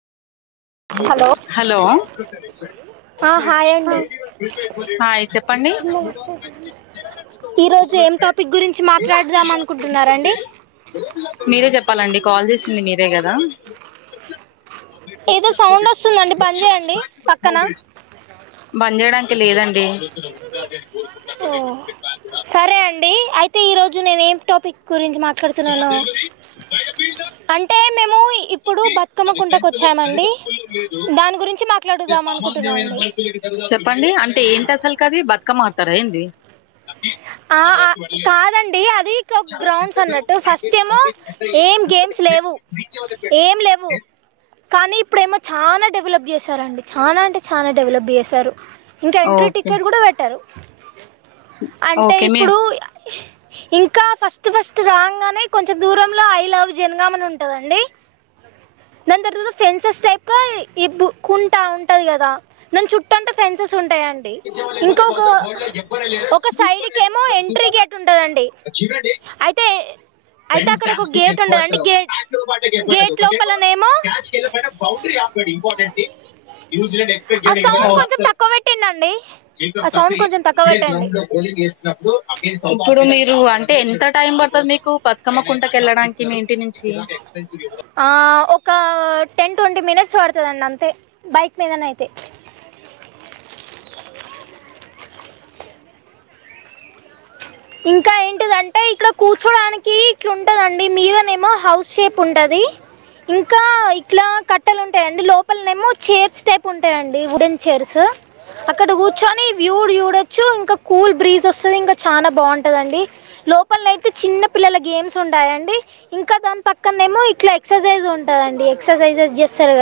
hello ఆ hi అండి చెప్పండి ఈ రోజు ఏం టాపిక్ గురించి మాట్లాడదాం అనుకుంటున్నారండి మీరే చెప్పాలండి కాల్ చేసింది మీరే కదా ఏదో సౌండ్ వస్తుందండి పని చేయండి పక్కన బంద్ చేయడానికి లేదండి ఓ సరే అండి అయితే ఈరోజు నేనే ఏం టాపిక్ గురించి మాట్లాడుతున్నాను అంటే మేముప్పు లేదు దాని గురించి మాట్లాడుదాం సామాన్ైన అనుకుంటున్నానండి చెప్పండి అంటే ఏంటి అసలు కది బతుక అక్క మతారా ఏంది ఆ కాదండి అది గ్రౌండ్స్ అన్నట్టు ఫస్ట్ ఏమో ఏం గేమ్స్ లేవు ఏం లేవు కానీ ఇప్పుడేమో చాలా డెవలప్ చేశారుడి చాలా అంటే చాలా డెవలప్ చేశారు ఇంకా ఎంట్రీ ఓకే టిక్కెట్ కూడా పెట్టారు అంటే ఓకే మీ ఇప్పుడు ఇంకా ఫస్ట్ ఫస్ట్ రాంగ్ నే కొంచెం దూరంలో ఐ లవ్ జనగామని ఉంటదండి దాని తర్తత ఫెన్సెస్ టైప్ కుంటా ఉంటది కదా న చుట్ట అంటే ఫెన్సెస్ ఉంటాయంండి ఇంకక ఒక సైడ్ చూడండి అయితే అయితే అక్కడ ఒక ఫటి గేట్ ఎర్ట్ ఉండదండి లో గేట్ ఎఫర్ట్ అ గేట్ ఒక ఏమో లోపలనేమో క్యాచ్యి బౌండరీ ఆం ఇంపార్టెంట్ ఎ ఆ సౌండ్ కొంచెం తక్కువ పెట్టండి అండి ఆ సౌండ్ కొంచెం తక్కువ పెట్టండి ఇప్పుడు మీరు అంటే ఎంత టైం పడుతది మీకు బతుకమ్మ కుంటకి వెళ్ళడానికి మీ ఇంటి నుంచి ఆ ఒ క్క టెన్ ట్వంటీ మినిట్స్ పడతదండి అంతే బైక్ మీదన అయితే ఇంకా ఏంటిదంటే ఇక్కడ కూర్చోడానికి ఇట్లా ఉంటదండి మీదనేమో హౌస్ షేప్ ఉంటది ఇంకా ఇట్లా కట్టలు ఉంటాయండి లోపలనేమో చేర్స్ టైప్ ఉంటాయండి వుడెన్ చేర్సు అక్కడ కూర్చొని వ్యూడ్ చూడొచ్చు ఇంకా కూల్ బ్రీజ్ వస్తది ఇంకా చానా బాంటదండి లోపల్నయితే చిన్న పిల్లల గేమ్స్ ఉంటాయండి ఇంకా దాని పక్కన్నేమో ఇట్లా ఎక్సర్సైజ్ ఉంటదండి ఎక్సర్సైజె చేస్తారు గ